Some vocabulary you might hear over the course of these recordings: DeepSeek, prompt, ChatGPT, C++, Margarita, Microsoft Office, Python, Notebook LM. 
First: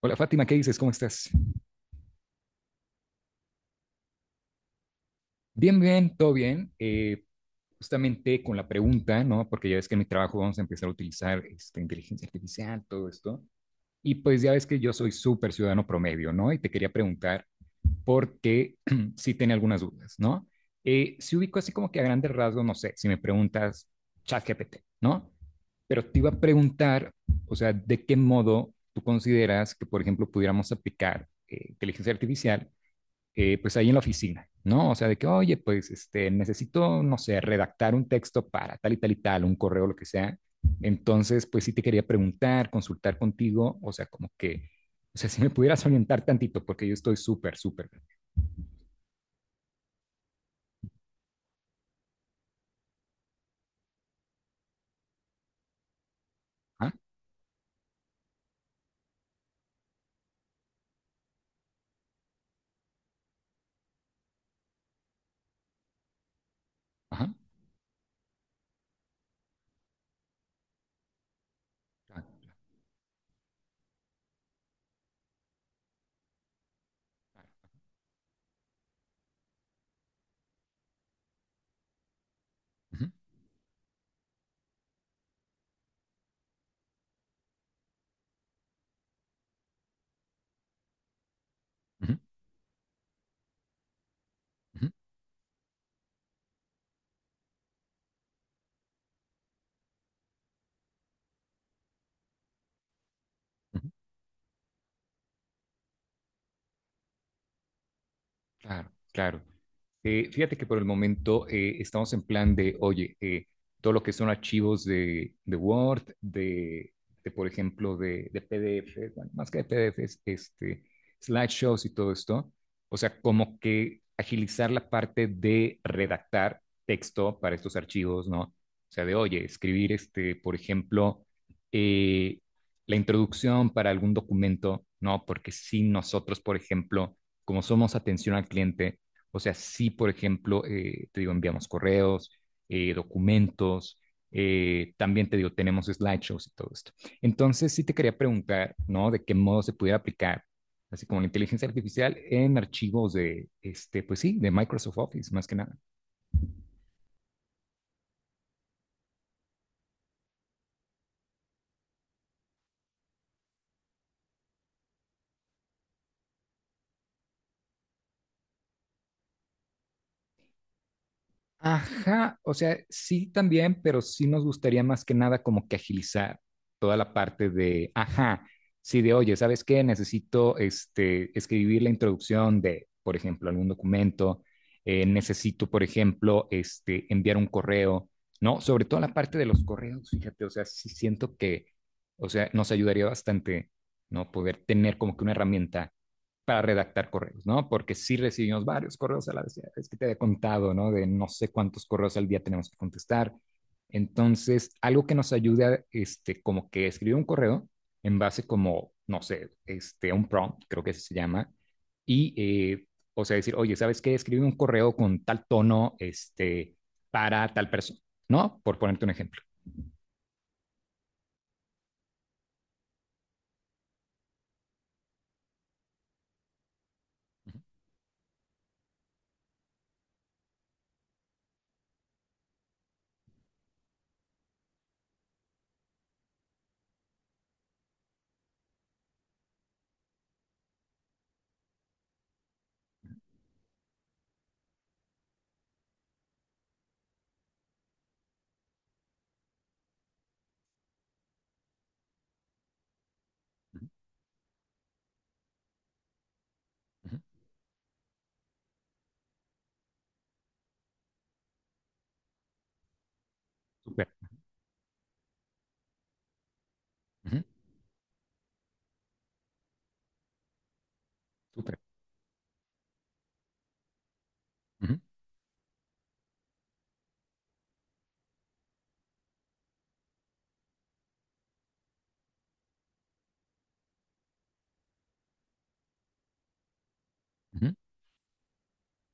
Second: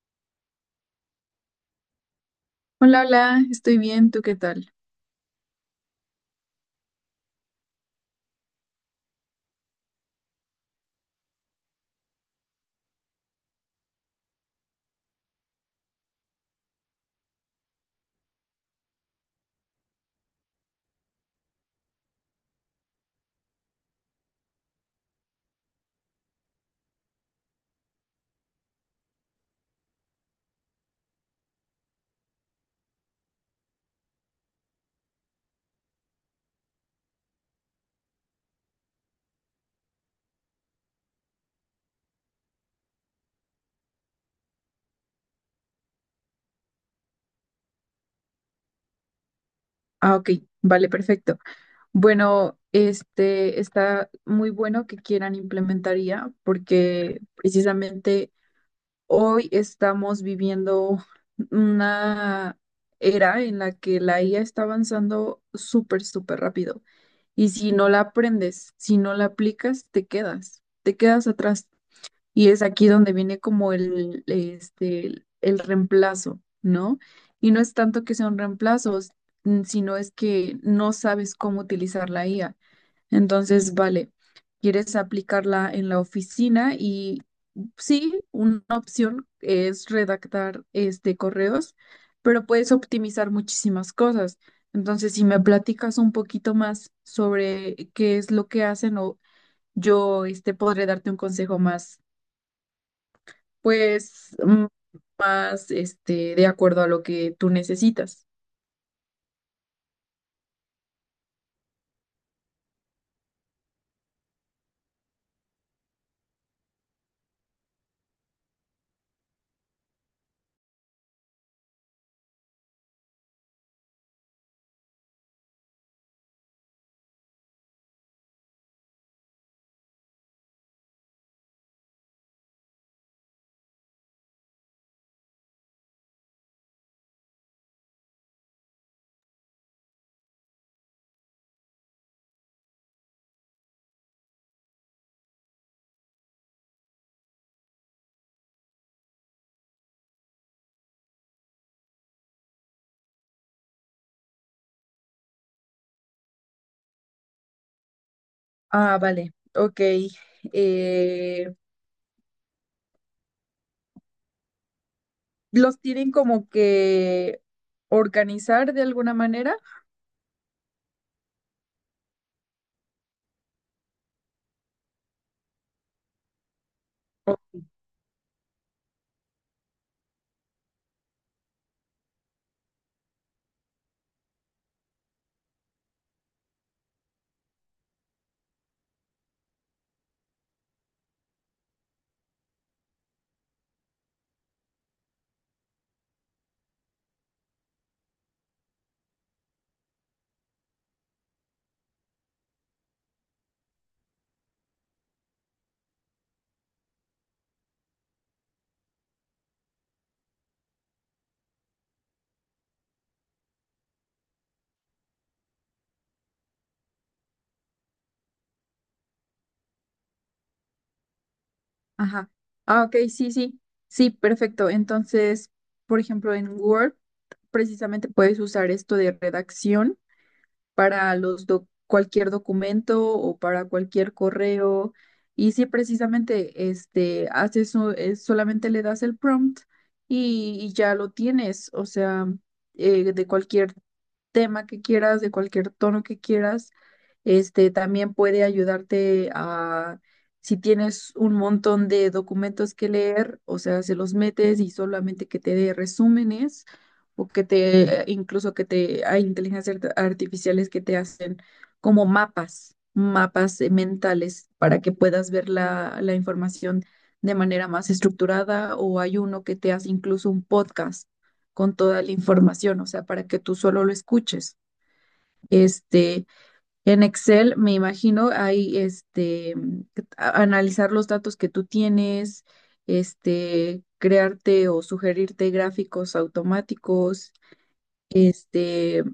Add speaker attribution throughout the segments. Speaker 1: Hola Fátima, ¿qué dices? ¿Cómo estás?
Speaker 2: Hola, hola, estoy bien, ¿tú qué tal?
Speaker 1: Bien, bien, todo bien. Justamente con la pregunta, ¿no? Porque ya ves que en mi trabajo vamos a empezar a utilizar inteligencia artificial, todo esto. Y pues ya ves que yo soy súper ciudadano promedio, ¿no? Y te quería preguntar porque sí tenía algunas dudas, ¿no? Si ubico así como que a grandes rasgos, no sé, si me preguntas ChatGPT, ¿no? Pero te iba a preguntar, o sea, ¿de qué modo tú consideras que, por ejemplo, pudiéramos aplicar inteligencia artificial? Pues ahí en la oficina, ¿no? O sea, de que, oye, pues necesito, no sé, redactar un texto para tal y tal y tal, un correo, lo que sea. Entonces, pues sí te quería preguntar, consultar contigo, o sea, como que, o sea, si me pudieras orientar tantito, porque yo estoy súper, súper.
Speaker 2: Ah, ok, vale, perfecto. Bueno, este está muy bueno que quieran implementar IA,
Speaker 1: Ajá,
Speaker 2: porque precisamente hoy estamos viviendo una era en la que la IA está avanzando súper, súper rápido.
Speaker 1: ajá,
Speaker 2: Y si no la aprendes, si no la aplicas, te quedas atrás.
Speaker 1: claro,
Speaker 2: Y es aquí donde viene como el reemplazo, ¿no? Y no es tanto que sea un reemplazo, sino es que no sabes cómo utilizar la IA.
Speaker 1: ujú,
Speaker 2: Entonces, vale, quieres aplicarla en la oficina y sí, una opción es redactar correos,
Speaker 1: ujú,
Speaker 2: pero puedes optimizar muchísimas cosas.
Speaker 1: ujú,
Speaker 2: Entonces, si me platicas un poquito más sobre qué es lo que hacen, o yo podré darte un consejo más,
Speaker 1: ujú,
Speaker 2: pues más de acuerdo a lo que tú necesitas.
Speaker 1: claro, claro. Fíjate que por el momento estamos en plan de, oye, todo lo que son archivos de Word, por ejemplo, de PDF, bueno, más que de PDFs, slideshows y todo esto. O sea, como que agilizar la parte de redactar texto para estos archivos, ¿no? O sea, de, oye, escribir, por ejemplo, eh, la introducción para algún documento, ¿no? Porque si nosotros, por ejemplo, como somos atención al cliente, o sea, sí, por ejemplo, te digo, enviamos correos, documentos, también te digo, tenemos slideshows y todo esto. Entonces, sí te quería preguntar, ¿no? De qué modo se pudiera aplicar, así como la inteligencia artificial, en archivos de, pues sí, de Microsoft Office, más que nada.
Speaker 2: Ah, vale, ok. Eh, ¿Los tienen como que organizar de alguna manera?
Speaker 1: Ajá, o sea, sí también, pero sí nos gustaría más que nada como que agilizar toda la parte
Speaker 2: O-
Speaker 1: de, ajá, sí de, oye, ¿sabes qué? Necesito escribir la introducción de, por ejemplo, algún documento, necesito, por ejemplo, enviar un correo, ¿no? Sobre todo la parte de los correos, fíjate, o sea, sí siento que, o sea, nos ayudaría bastante, ¿no? Poder tener como que una herramienta para redactar correos, ¿no? Porque sí recibimos varios correos a la vez, es que te había contado, ¿no? De no sé cuántos correos al día tenemos que contestar. Entonces, algo que nos ayuda, como que escribir un correo en base como, no sé, un prompt, creo que se llama, y, eh, o sea, decir, oye, ¿sabes qué? Escribe un correo con tal tono, para tal persona, ¿no? Por ponerte un ejemplo.
Speaker 2: Ajá. Ah, ok, sí, sí. Sí, perfecto. Entonces, por ejemplo, en Word precisamente puedes usar esto de redacción para cualquier documento o para cualquier correo. Y si precisamente solamente le das el prompt y ya lo tienes, o sea, de cualquier tema que quieras, de cualquier tono que quieras. Este también puede ayudarte a, si tienes un montón de documentos que leer, o
Speaker 1: Uh
Speaker 2: sea, se los metes y solamente que te dé resúmenes,
Speaker 1: -huh.
Speaker 2: o que te, incluso que te, hay inteligencias artificiales que te hacen como mapas
Speaker 1: Súper,
Speaker 2: mentales, para que puedas ver la información
Speaker 1: uh
Speaker 2: de
Speaker 1: -huh.
Speaker 2: manera más estructurada, o hay uno que te hace incluso un podcast con
Speaker 1: Súper,
Speaker 2: toda la información, o sea, para que tú solo lo escuches.
Speaker 1: uh
Speaker 2: Este, en Excel, me imagino, hay analizar los datos que tú tienes, crearte o sugerirte gráficos automáticos,
Speaker 1: -huh.
Speaker 2: este,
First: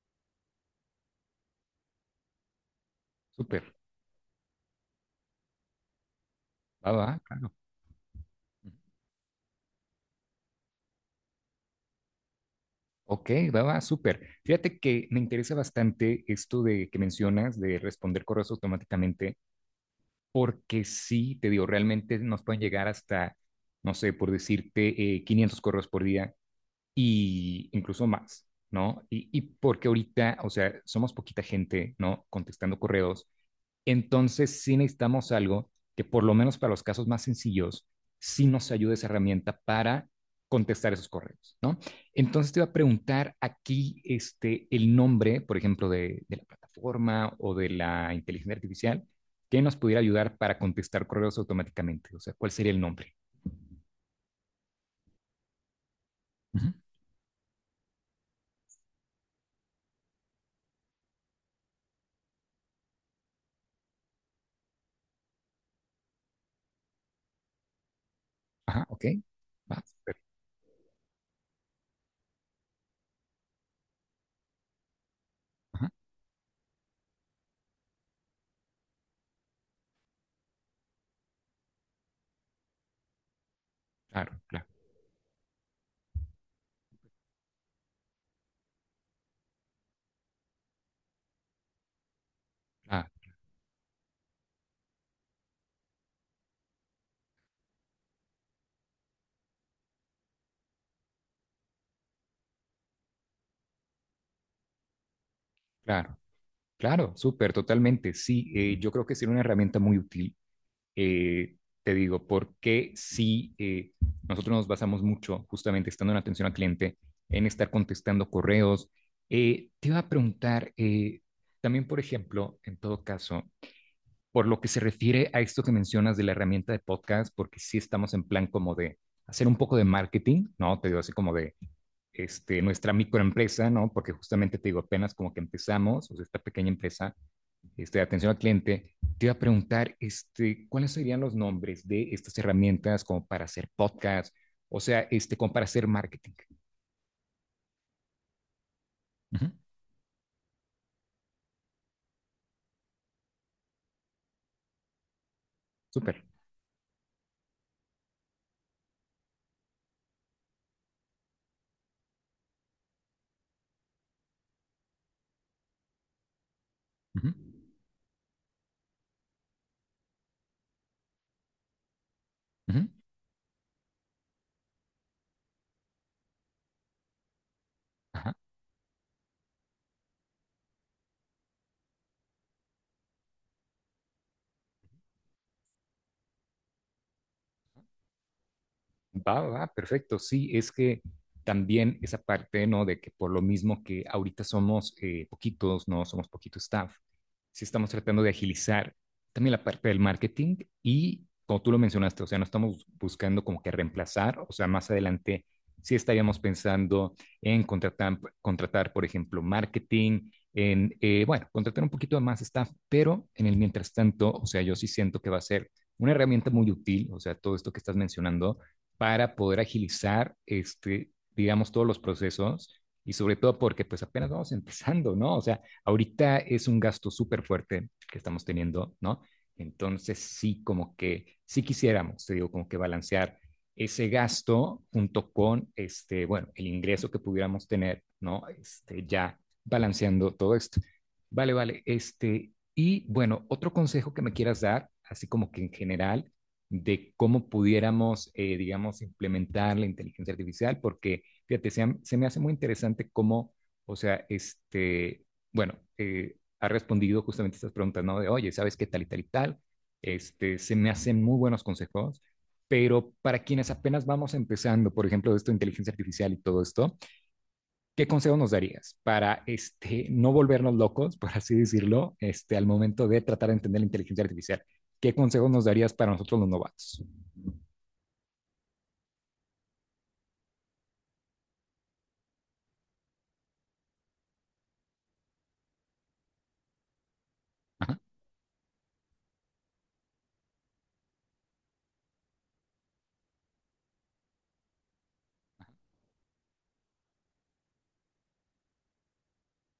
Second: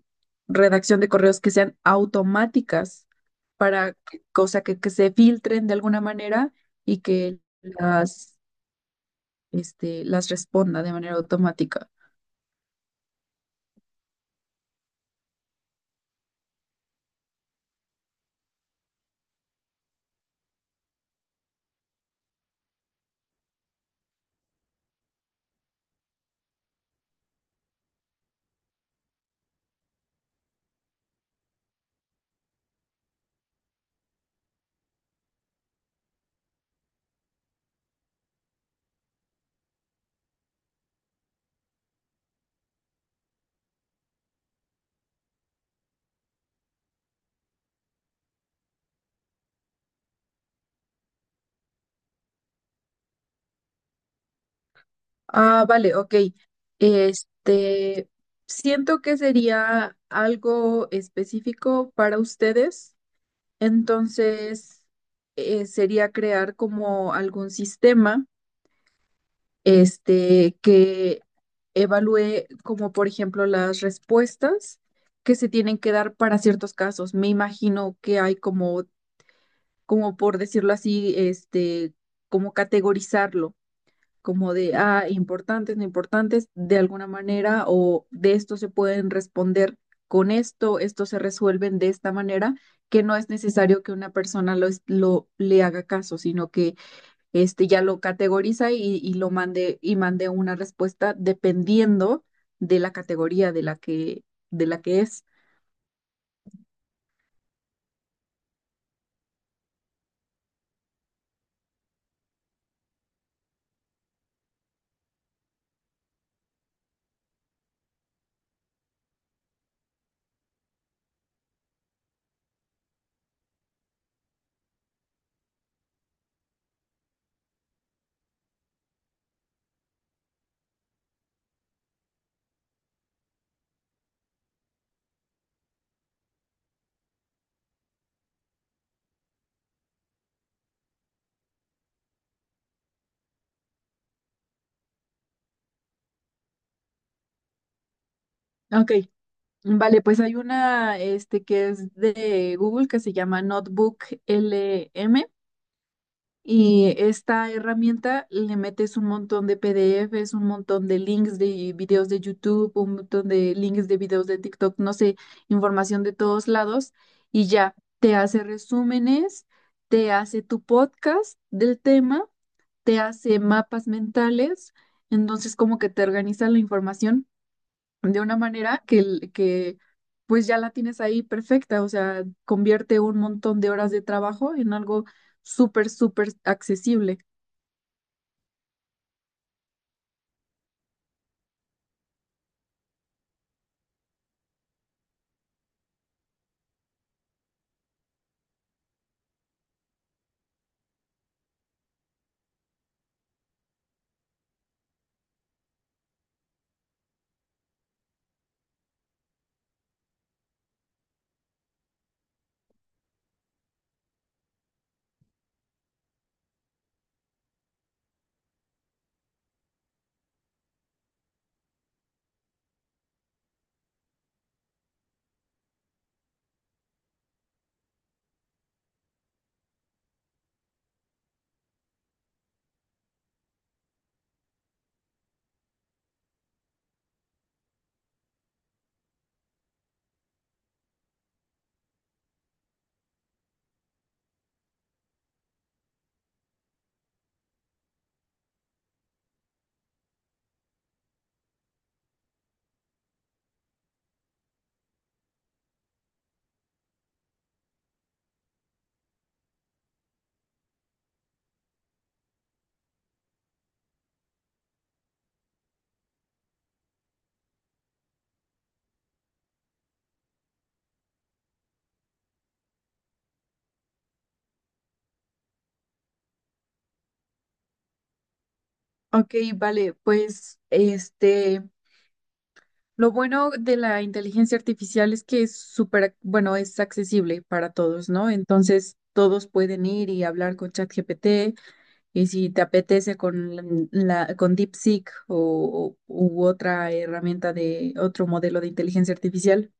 Speaker 2: redacción de correos que sean automáticas
Speaker 1: Súper,
Speaker 2: para que, cosa que se filtren de alguna manera,
Speaker 1: va,
Speaker 2: y
Speaker 1: va,
Speaker 2: que
Speaker 1: claro.
Speaker 2: las,
Speaker 1: Uh-huh.
Speaker 2: este, las responda de manera automática.
Speaker 1: Ok, va, va, súper. Fíjate que me interesa bastante esto de que mencionas de responder correos automáticamente, porque sí, te digo, realmente nos pueden llegar hasta, no sé, por decirte, 500 correos por día y incluso más, ¿no? Y porque ahorita, o sea, somos poquita gente, ¿no? Contestando correos, entonces, sí necesitamos algo que por lo menos para los casos más sencillos, sí nos ayude esa herramienta para contestar esos correos, ¿no? Entonces te iba a preguntar aquí el nombre, por ejemplo, de la plataforma o de la inteligencia artificial que nos pudiera ayudar para contestar correos automáticamente. O sea, ¿cuál sería el nombre?
Speaker 2: Ah, vale, ok.
Speaker 1: Uh -huh.
Speaker 2: Este, Siento que sería algo específico para ustedes, entonces sería crear como algún sistema,
Speaker 1: Ajá, ok. Va, super.
Speaker 2: que evalúe, como por ejemplo, las respuestas que se tienen
Speaker 1: Ajá,
Speaker 2: que dar para ciertos casos. Me imagino que hay como por decirlo así, como categorizarlo,
Speaker 1: claro,
Speaker 2: como
Speaker 1: claro,
Speaker 2: de importantes, no importantes, de alguna manera, o de esto se pueden responder con esto, esto se resuelven de esta manera, que
Speaker 1: claro,
Speaker 2: no es necesario que una persona lo le haga caso, sino que ya lo categoriza y lo mande, y mande una respuesta dependiendo de la categoría de la que es.
Speaker 1: claro, claro, súper, totalmente. Sí, yo creo que sería una herramienta muy útil, eh, te digo, porque si nosotros nos basamos mucho justamente estando en atención al cliente, en estar contestando correos, te iba a preguntar también, por ejemplo, en todo caso, por lo que se refiere a esto que mencionas de la herramienta de podcast, porque sí estamos en plan como de hacer un poco de marketing, ¿no? Te digo así como de nuestra microempresa, ¿no? Porque justamente te digo, apenas como que empezamos, o sea, esta pequeña empresa, de atención al cliente, te iba a preguntar cuáles serían los nombres de estas herramientas como para hacer podcast, o sea, como para hacer marketing.
Speaker 2: Ok.
Speaker 1: Ujú,
Speaker 2: Vale, pues hay una que es de Google, que se llama NotebookLM.
Speaker 1: súper.
Speaker 2: Y esta herramienta, le metes un montón de PDFs, un montón de links de videos de YouTube, un montón de links de videos de TikTok, no sé, información de todos lados,
Speaker 1: Ujú,
Speaker 2: y ya te hace resúmenes, te hace tu podcast del tema,
Speaker 1: ujú.
Speaker 2: te hace mapas mentales, entonces como que te organiza la información de
Speaker 1: Ajá.
Speaker 2: una manera que pues ya la tienes ahí perfecta, o sea, convierte un montón de horas de trabajo en algo súper, súper accesible.
Speaker 1: Va, va, perfecto. Sí, es que también esa parte, ¿no? De que por lo mismo que ahorita somos poquitos, ¿no? Somos poquito staff, sí estamos tratando de agilizar también la parte del marketing y, como tú lo mencionaste, o sea, no estamos buscando como que reemplazar, o sea, más adelante sí estaríamos pensando en contratar por ejemplo, marketing, en, bueno, contratar un poquito de más staff, pero en el mientras tanto, o sea, yo sí siento que va a ser una herramienta muy útil, o sea, todo esto que estás mencionando para poder agilizar, digamos, todos los procesos y sobre todo porque pues apenas vamos empezando, ¿no? O sea, ahorita es un gasto súper fuerte que estamos teniendo, ¿no? Entonces sí, como que sí quisiéramos, te digo, como que balancear ese gasto junto con, bueno, el ingreso que pudiéramos tener, ¿no? Ya balanceando todo esto. Vale, vale, y bueno, otro consejo que me quieras dar, así como que en general, de cómo pudiéramos, digamos, implementar la inteligencia artificial, porque, fíjate, se me hace muy interesante cómo, o sea, bueno, ha respondido justamente estas preguntas, ¿no? De, oye, ¿sabes qué tal y tal y tal? Se me hacen muy buenos consejos, pero para quienes apenas vamos empezando, por ejemplo, esto de inteligencia artificial y todo esto, ¿qué consejo nos darías para, no volvernos locos, por así decirlo, al momento de tratar de entender la inteligencia artificial? ¿Qué consejos nos darías para nosotros los novatos?
Speaker 2: Ok, vale, pues lo bueno de la inteligencia artificial es que es súper, bueno, es accesible para
Speaker 1: Ajá.
Speaker 2: todos, ¿no? Entonces, todos pueden ir y hablar con ChatGPT, y si te apetece, con con DeepSeek u otra herramienta de otro modelo de inteligencia artificial.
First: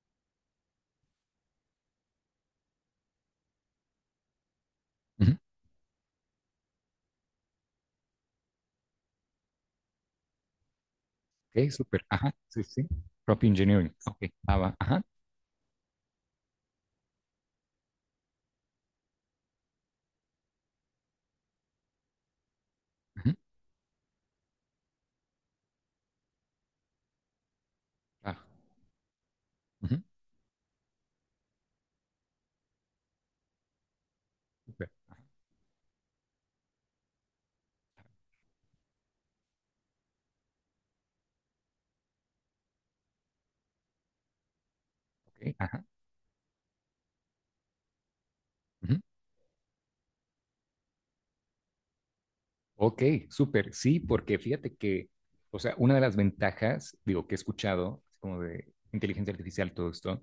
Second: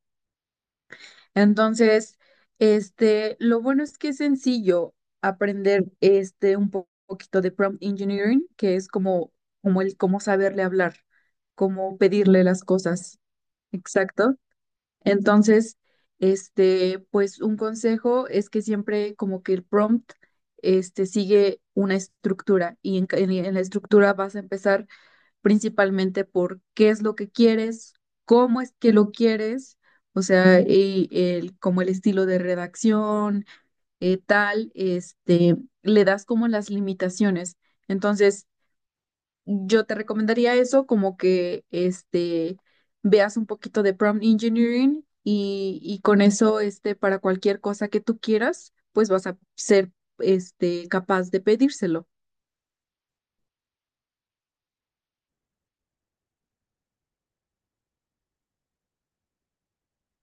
Speaker 2: Entonces, lo bueno es que es sencillo
Speaker 1: Ujú,
Speaker 2: aprender un poquito de prompt engineering, que es como el cómo saberle hablar,
Speaker 1: ok,
Speaker 2: cómo
Speaker 1: súper. Ajá.
Speaker 2: pedirle
Speaker 1: Sí,
Speaker 2: las
Speaker 1: sí.
Speaker 2: cosas.
Speaker 1: Prop engineering. Ok.
Speaker 2: Exacto.
Speaker 1: Ah, va. Ajá.
Speaker 2: Entonces, pues un consejo es que siempre, como que el prompt sigue una estructura, y
Speaker 1: Ujú,
Speaker 2: en la estructura vas a empezar principalmente por qué es lo que quieres,
Speaker 1: ah,
Speaker 2: cómo es que lo quieres,
Speaker 1: ujú,
Speaker 2: o sea, como el estilo de redacción, tal,
Speaker 1: súper.
Speaker 2: le das como las limitaciones. Entonces, yo te recomendaría eso, como que veas un poquito de prompt engineering,
Speaker 1: Ok.
Speaker 2: y,
Speaker 1: Ajá.
Speaker 2: y con eso, para cualquier cosa que tú quieras,
Speaker 1: Ujú.
Speaker 2: pues vas a ser, capaz de pedírselo.
Speaker 1: Ok, súper. Sí, porque fíjate que, o sea, una de las ventajas, digo, que he escuchado, así como de inteligencia artificial, todo esto,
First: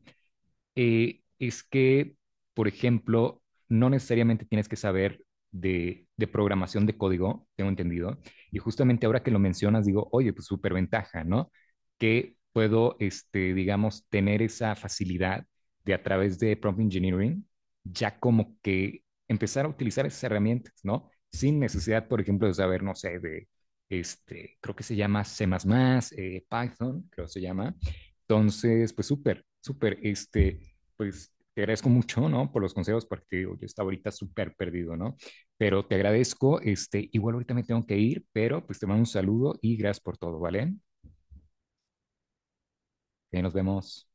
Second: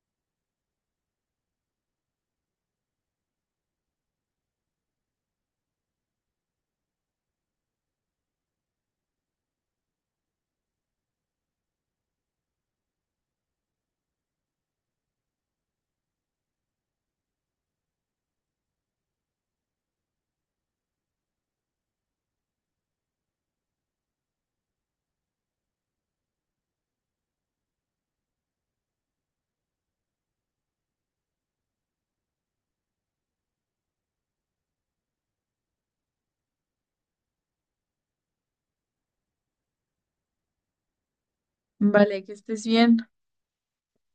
Speaker 1: es que, por ejemplo, no necesariamente tienes que saber de programación de código, tengo entendido, y justamente ahora que lo mencionas, digo, oye, pues súper ventaja, ¿no? Que puedo, digamos, tener esa facilidad de a través de prompt engineering, ya como que empezar a utilizar esas herramientas, ¿no? Sin necesidad, por ejemplo, de saber, no sé, de, creo que se llama C++, Python, creo que se llama. Entonces, pues súper, súper, pues te agradezco mucho, ¿no? Por los consejos, porque te digo, yo estaba ahorita súper perdido, ¿no? Pero te agradezco, igual ahorita me tengo que ir, pero pues te mando un saludo y gracias por todo, ¿vale?
Speaker 2: Vale, que estés bien.
Speaker 1: Que nos vemos.